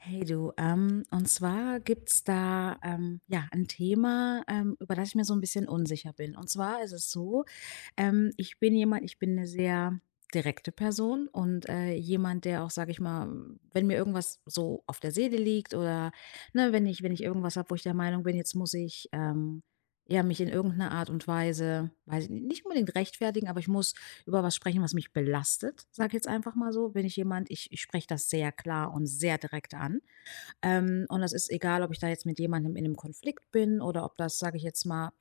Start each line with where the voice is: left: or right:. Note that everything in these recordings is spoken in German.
left: Hey du, und zwar gibt's da ja ein Thema, über das ich mir so ein bisschen unsicher bin. Und zwar ist es so, ich bin jemand, ich bin eine sehr direkte Person und jemand, der auch, sage ich mal, wenn mir irgendwas so auf der Seele liegt oder ne, wenn ich irgendwas habe, wo ich der Meinung bin, jetzt muss ich ja mich in irgendeiner Art und Weise, weiß ich nicht, nicht unbedingt rechtfertigen, aber ich muss über was sprechen, was mich belastet, sage ich jetzt einfach mal so, bin ich jemand, ich spreche das sehr klar und sehr direkt an. Und das ist egal, ob ich da jetzt mit jemandem in einem Konflikt bin oder ob das, sage ich jetzt mal,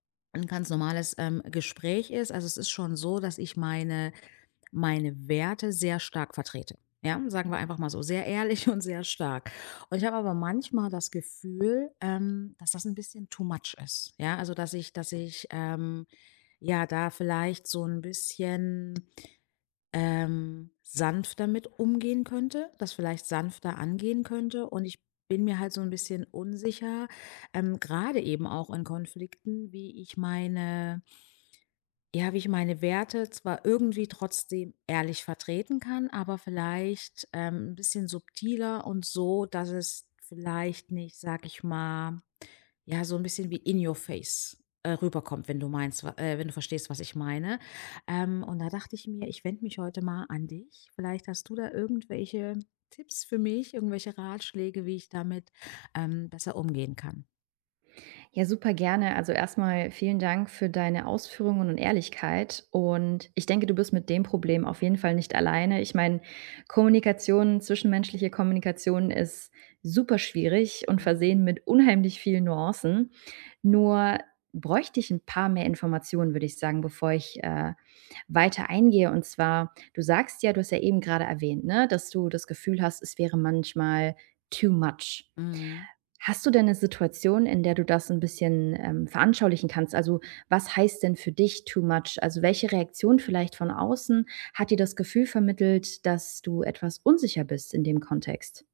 left: ein ganz normales, Gespräch ist. Also, es ist schon so, dass ich meine Werte sehr stark vertrete, ja? Sagen wir einfach mal so, sehr ehrlich und sehr stark. Und ich habe aber manchmal das Gefühl, dass das ein bisschen too much ist, ja? Also, dass ich, ja, da vielleicht so ein bisschen sanfter mit umgehen könnte, das vielleicht sanfter angehen könnte. Und ich bin mir halt so ein bisschen unsicher, grade eben auch in Konflikten, wie ich meine, ja, wie ich meine Werte zwar irgendwie trotzdem ehrlich vertreten kann, aber vielleicht, 'n bisschen subtiler und so, dass es vielleicht nicht, sag ich mal ja, so ein bisschen wie in your face, rüberkommt, wenn du meinst, wa wenn du verstehst, was ich meine. Und da dachte ich mir, ich wende mich heute mal an dich. Vielleicht hast du da irgendwelche Tipps für mich, irgendwelche Ratschläge, wie ich damit, besser umgehen kann.
right: Ja, super gerne. Also erstmal vielen Dank für deine Ausführungen und Ehrlichkeit. Und ich denke, du bist mit dem Problem auf jeden Fall nicht alleine. Ich meine, Kommunikation, zwischenmenschliche Kommunikation ist super schwierig und versehen
left: Mhm.
right: mit unheimlich vielen Nuancen. Nur bräuchte ich ein paar mehr Informationen, würde ich sagen, bevor ich weiter eingehe. Und zwar, du sagst ja, du hast ja eben gerade erwähnt, ne, dass du das Gefühl hast, es wäre manchmal too much.
left: Mhm.
right: Hast du denn 'ne Situation, in der du das ein bisschen, veranschaulichen kannst? Also, was heißt denn für dich too much? Also, welche Reaktion vielleicht von außen hat dir das Gefühl vermittelt, dass du etwas unsicher bist in dem Kontext?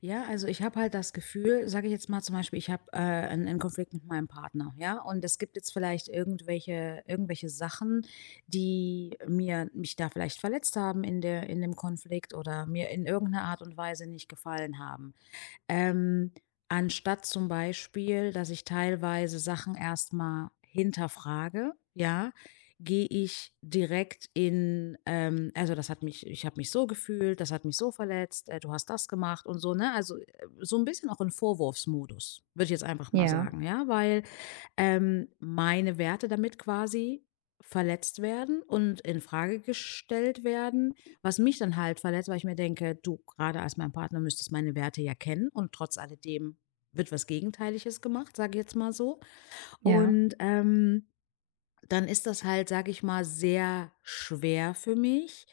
left: Ja, also ich habe halt das Gefühl, sage ich jetzt mal zum Beispiel, ich habe einen Konflikt mit meinem Partner, ja, und es gibt jetzt vielleicht irgendwelche Sachen, die mir mich da vielleicht verletzt haben in der, in dem Konflikt oder mir in irgendeiner Art und Weise nicht gefallen haben. Ähm, Anstatt zum Beispiel, dass ich teilweise Sachen erstmal hinterfrage, ja, gehe ich direkt in, das hat mich ich habe mich so gefühlt, das hat mich so verletzt, du hast das gemacht und so, ne? Also, so ein bisschen auch in Vorwurfsmodus, würde ich jetzt einfach mal
right: Ja,
left: sagen, ja? Weil meine Werte damit quasi verletzt werden und in Frage gestellt werden, was mich dann halt verletzt, weil ich mir denke, du gerade als mein Partner müsstest meine Werte ja kennen und trotz alledem wird was Gegenteiliges gemacht, sage ich jetzt mal so.
right: ja.
left: Und ähm, Dann ist das halt, sage ich mal, sehr schwer für mich,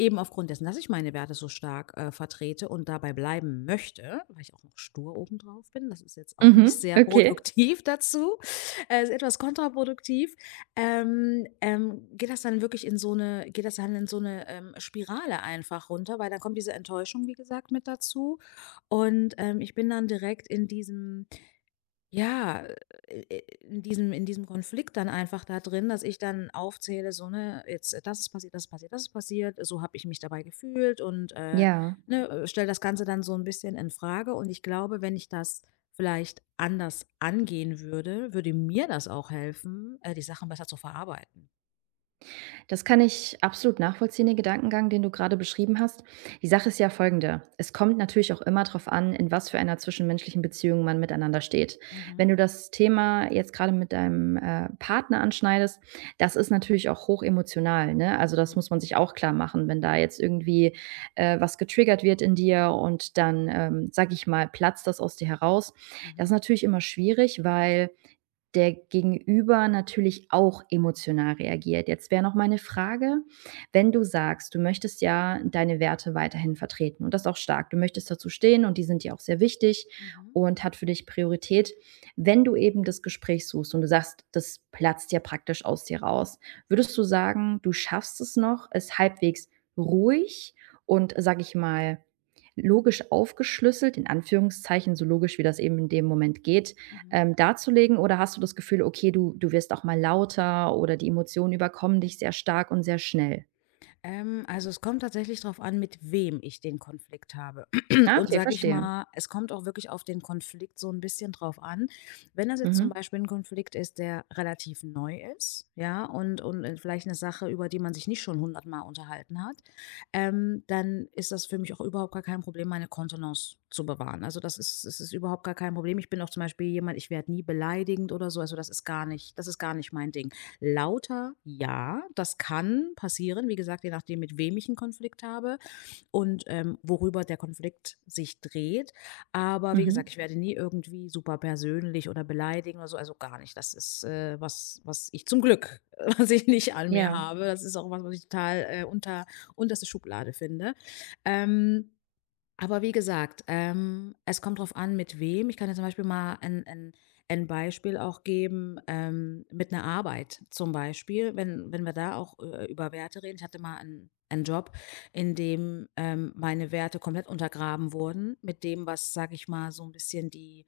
left: eben aufgrund dessen, dass ich meine Werte so stark, vertrete und dabei bleiben möchte, weil ich auch noch stur obendrauf bin. Das ist jetzt auch nicht
right: Mhm,
left: sehr
right: okay.
left: produktiv dazu, ist etwas kontraproduktiv. Geht das dann wirklich in so eine? Geht das dann in so eine Spirale einfach runter, weil dann kommt diese Enttäuschung, wie gesagt, mit dazu. Ich bin dann direkt in diesem ja, in diesem Konflikt dann einfach da drin, dass ich dann aufzähle, so, ne, jetzt, das ist passiert, das ist passiert, das ist passiert, so habe ich mich dabei gefühlt und,
right: Ja.
left: ne, stelle das Ganze dann so ein bisschen in Frage. Und ich glaube, wenn ich das vielleicht anders angehen würde, würde mir das auch helfen, die Sachen besser zu verarbeiten.
right: Das kann ich absolut nachvollziehen, den Gedankengang, den du gerade beschrieben hast. Die Sache ist ja folgende. Es kommt natürlich auch immer darauf an, in was für einer zwischenmenschlichen Beziehung man miteinander steht. Wenn
left: Mhm.
right: du das Thema jetzt gerade mit deinem Partner anschneidest, das ist natürlich auch hoch emotional. Ne? Also das
left: Mhm.
right: muss man sich auch klar machen, wenn da jetzt irgendwie was getriggert wird in dir und dann, sag ich mal, platzt das aus dir heraus. Das
left: Mhm.
right: ist natürlich immer schwierig, weil der Gegenüber natürlich auch emotional reagiert. Jetzt wäre noch meine Frage, wenn du sagst, du möchtest ja deine Werte weiterhin vertreten und das auch stark, du möchtest dazu stehen und die sind dir auch sehr wichtig
left: Mhm.
right: und hat für dich Priorität, wenn du eben das Gespräch suchst und du sagst, das platzt ja praktisch aus dir raus, würdest du sagen, du schaffst es noch, es halbwegs ruhig und, sage ich mal, logisch aufgeschlüsselt, in Anführungszeichen, so logisch wie das eben in dem Moment geht,
left: Mhm.
right: darzulegen? Oder hast du das Gefühl, okay, du wirst auch mal lauter oder die Emotionen überkommen dich sehr stark und sehr schnell?
left: Also es kommt tatsächlich drauf an, mit wem ich den Konflikt habe.
right: Ah,
left: Und
right: okay,
left: sage ich
right: verstehe.
left: mal, es kommt auch wirklich auf den Konflikt so ein bisschen drauf an. Wenn das jetzt zum
right: Mhm,
left: Beispiel ein Konflikt ist, der relativ neu ist, ja, und vielleicht eine Sache, über die man sich nicht schon hundertmal unterhalten hat, dann ist das für mich auch überhaupt gar kein Problem, meine Kontenance zu bewahren. Also, das ist es ist überhaupt gar kein Problem. Ich bin auch zum Beispiel jemand, ich werde nie beleidigend oder so. Also, das ist gar nicht das ist gar nicht mein Ding. Lauter ja, das kann passieren, wie gesagt, je nachdem, mit wem ich einen Konflikt habe und, worüber der Konflikt sich dreht. Aber wie
right: mhm.
left: gesagt, ich werde nie irgendwie super persönlich oder beleidigen oder so, also gar nicht. Das ist, was was ich zum Glück was ich nicht an mir
right: Ja,
left: habe. Das ist auch was, was ich total, unter unterste Schublade finde. Ähm aber wie gesagt, es kommt drauf an, mit wem. Ich kann dir zum Beispiel mal ein Beispiel auch geben, mit einer Arbeit zum Beispiel, wenn wir da auch über Werte reden. Ich hatte mal einen Job, in dem meine Werte komplett untergraben wurden, mit dem, was, sage ich mal, so ein bisschen die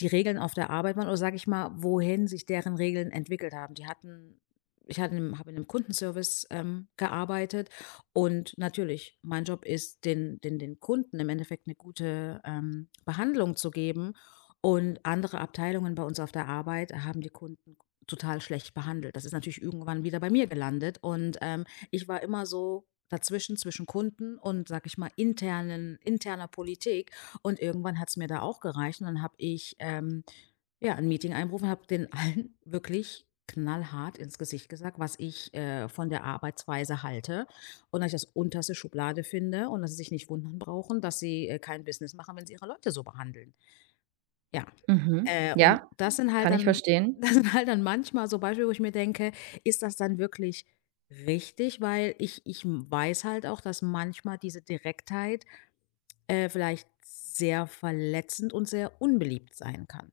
left: die Regeln auf der Arbeit waren oder sage ich mal, wohin sich deren Regeln entwickelt haben. Die hatten ich hatte in 'nem habe in einem Kundenservice, gearbeitet und natürlich, mein Job ist, den Kunden im Endeffekt eine gute, Behandlung zu geben und andere Abteilungen bei uns auf der Arbeit haben die Kunden total schlecht behandelt. Das ist natürlich irgendwann wieder bei mir gelandet und ich war immer so dazwischen, zwischen Kunden und, sage ich mal, internen interner Politik und irgendwann hat es mir da auch gereicht und dann habe ich, ja, ein Meeting einberufen und habe den allen wirklich knallhart ins Gesicht gesagt, was ich, von der Arbeitsweise halte und dass ich das unterste Schublade finde und dass sie sich nicht wundern brauchen, dass sie, kein Business machen, wenn sie ihre Leute so behandeln. Ja,
right: mhm.
left: und
right: Ja,
left: das sind halt
right: kann ich
left: dann
right: verstehen.
left: das sind halt dann manchmal so Beispiele, wo ich mir denke: „Ist das dann wirklich richtig?“ Weil ich ich weiß halt auch, dass manchmal diese Direktheit vielleicht sehr verletzend und sehr unbeliebt sein kann.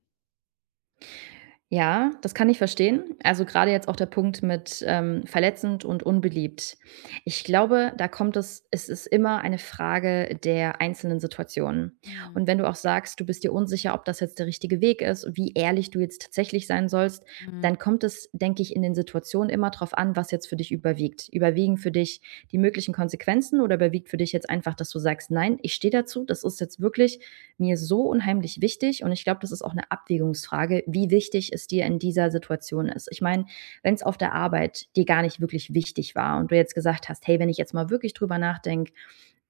right: Ja, das kann ich verstehen. Also, gerade jetzt auch der Punkt mit, verletzend und unbeliebt. Ich glaube, da kommt es, ist immer eine Frage der einzelnen Situationen. Und
left: Mhm.
right: wenn du auch sagst, du bist dir unsicher, ob das jetzt der richtige Weg ist, wie ehrlich du jetzt tatsächlich sein sollst,
left: Mhm.
right: dann kommt es, denke ich, in den Situationen immer drauf an, was jetzt für dich überwiegt. Überwiegen für dich die möglichen Konsequenzen oder überwiegt für dich jetzt einfach, dass du sagst: „Nein, ich stehe dazu, das ist jetzt wirklich mir so unheimlich wichtig. Und ich glaube, das ist auch eine Abwägungsfrage, wie wichtig es dir in dieser Situation ist. Ich meine, wenn es auf der Arbeit dir gar nicht wirklich wichtig war und du jetzt gesagt hast, hey, wenn ich jetzt mal wirklich drüber nachdenke,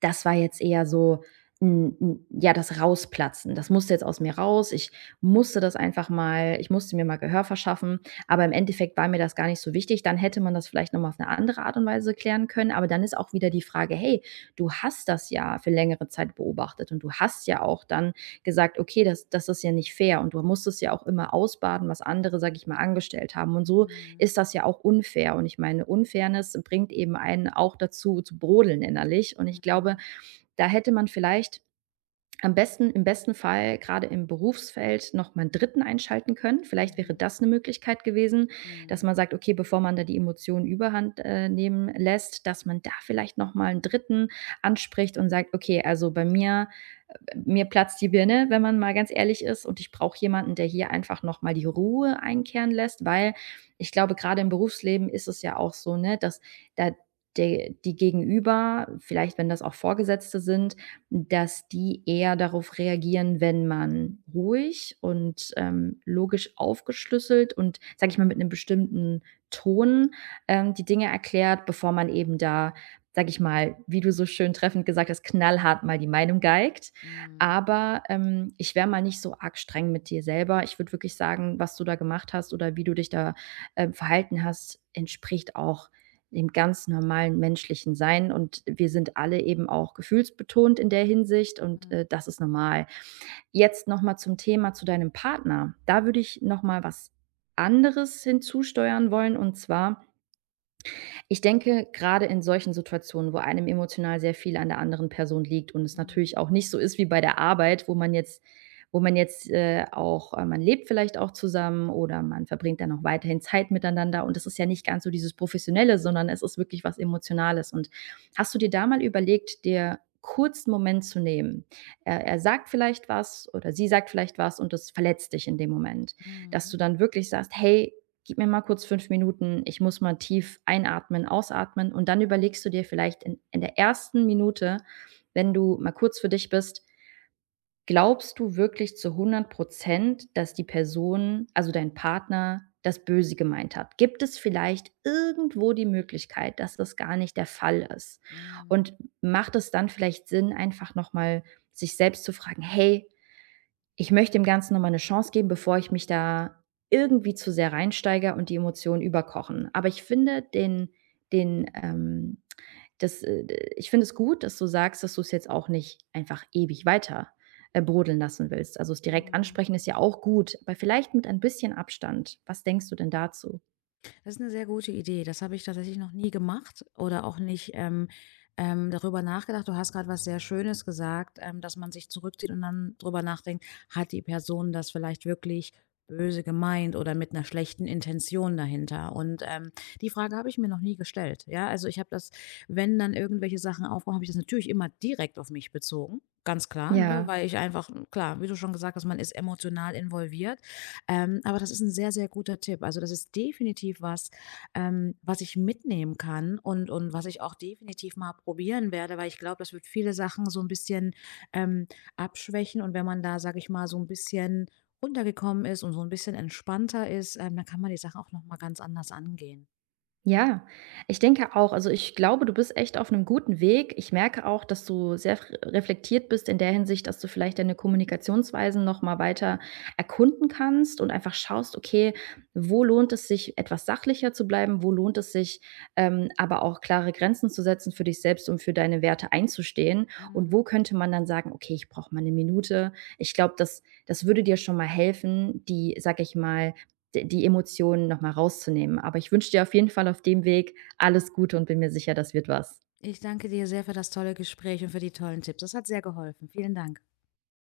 right: das war jetzt eher so, ja, das Rausplatzen. Das musste jetzt aus mir raus. Ich musste das einfach mal, ich musste mir mal Gehör verschaffen. Aber im Endeffekt war mir das gar nicht so wichtig. Dann hätte man das vielleicht nochmal auf eine andere Art und Weise klären können. Aber dann ist auch wieder die Frage, hey, du hast das ja für längere Zeit beobachtet und du hast ja auch dann gesagt, okay, das, das ist ja nicht fair und du musstest ja auch immer ausbaden, was andere, sag ich mal, angestellt haben. Und so
left: Mhm.
right: ist das ja auch unfair. Und ich meine, Unfairness bringt eben einen auch dazu zu brodeln innerlich. Und ich glaube, da hätte man vielleicht am besten im besten Fall gerade im Berufsfeld noch mal einen Dritten einschalten können. Vielleicht wäre
left: Mhm.
right: das eine Möglichkeit gewesen, dass
left: Mhm.
right: man sagt: „Okay, bevor man da die Emotionen Überhand, nehmen lässt, dass man da vielleicht noch mal einen Dritten anspricht und sagt: „Okay, also bei mir platzt die Birne, wenn man mal ganz ehrlich ist. Und ich brauche jemanden, der hier einfach nochmal die Ruhe einkehren lässt, weil ich glaube, gerade im Berufsleben ist es ja auch so, ne, dass da der, die Gegenüber, vielleicht wenn das auch Vorgesetzte sind, dass die eher darauf reagieren, wenn man ruhig und logisch aufgeschlüsselt und, sage ich mal, mit einem bestimmten Ton die Dinge erklärt, bevor man eben da, sage ich mal, wie du so schön treffend gesagt hast, knallhart mal die Meinung geigt.
left: Mhm.
right: Aber, ich wäre mal nicht so arg streng mit dir selber. Ich würde wirklich sagen, was du da gemacht hast oder wie du dich da, verhalten hast, entspricht auch dem ganz normalen menschlichen Sein und wir sind alle eben auch gefühlsbetont in der Hinsicht und,
left: Mhm.
right: äh, das ist normal. Jetzt noch mal zum Thema zu deinem Partner. Da würde ich noch mal was anderes hinzusteuern wollen und zwar ich denke, gerade in solchen Situationen, wo einem emotional sehr viel an der anderen Person liegt und es
left: Mhm.
right: natürlich auch nicht so ist wie bei der Arbeit, wo man jetzt, auch man lebt vielleicht auch zusammen oder man verbringt dann auch weiterhin Zeit miteinander und das ist ja nicht ganz so dieses Professionelle, sondern es ist wirklich was Emotionales. Und hast du dir da mal überlegt, dir kurz einen Moment zu nehmen? Er sagt vielleicht was oder sie sagt vielleicht was und das verletzt dich in dem Moment, dass
left: Mhm.
right: du dann wirklich sagst: „Hey, gib mir mal kurz 5 Minuten, ich muss mal tief einatmen, ausatmen und dann überlegst du dir vielleicht in der ersten Minute, wenn du mal kurz für dich bist, glaubst du wirklich zu 100%, dass die Person, also dein Partner, das Böse gemeint hat? Gibt es vielleicht irgendwo die Möglichkeit, dass das gar nicht der Fall ist?
left: Mhm.
right: Und macht es dann vielleicht Sinn, einfach nochmal sich selbst zu fragen, hey, ich möchte dem Ganzen noch mal 'ne Chance geben, bevor ich mich da irgendwie zu sehr reinsteige und die Emotionen überkochen. Aber ich finde den, ähm das, äh ich finde es gut, dass du sagst, dass du es jetzt auch nicht einfach ewig weiter, brodeln lassen willst. Also, es direkt
left: Mhm.
right: ansprechen ist ja auch gut, aber vielleicht mit ein bisschen Abstand. Was denkst du denn dazu?
left: Das ist eine sehr gute Idee. Das habe ich tatsächlich noch nie gemacht oder auch nicht, darüber nachgedacht. Du hast gerade was sehr Schönes gesagt, dass man sich zurückzieht und dann drüber nachdenkt: „Hat die Person das vielleicht wirklich böse gemeint oder mit einer schlechten Intention dahinter?“ Die Frage habe ich mir noch nie gestellt, ja? Also, ich habe das wenn dann irgendwelche Sachen aufkommen, habe ich das natürlich immer direkt auf mich bezogen, ganz klar, ne?
right: Ja.
left: Weil ich einfach klar, wie du schon gesagt hast, man ist emotional involviert aber das ist ein sehr, sehr guter Tipp. Also, das ist definitiv was, was ich mitnehmen kann und was ich auch definitiv mal probieren werde, weil ich glaube, das wird viele Sachen so ein bisschen, ähm, abschwächen. Und wenn man da, sage ich mal, so ein bisschen runtergekommen ist und so ein bisschen entspannter ist, dann kann man die Sachen auch noch mal ganz anders angehen.
right: Ja, ich denke auch. Also, ich glaube, du bist echt auf einem guten Weg. Ich merke auch, dass du sehr f reflektiert bist in der Hinsicht, dass du vielleicht deine Kommunikationsweisen noch mal weiter erkunden kannst und einfach schaust: Okay, wo lohnt es sich, etwas sachlicher zu bleiben? Wo lohnt es sich, aber auch klare Grenzen zu setzen für dich selbst und für deine Werte einzustehen?
left: Mhm.
right: Und wo könnte man dann sagen: „Okay, ich brauche mal eine Minute.“ Ich glaube, das würde dir schon mal helfen, die, sage ich mal d die Emotionen noch mal rauszunehmen. Aber ich wünsche dir auf jeden Fall auf dem Weg alles Gute und bin mir sicher, das wird was.
left: Ich danke dir sehr für das tolle Gespräch und für die tollen Tipps. Das hat sehr geholfen. Vielen Dank.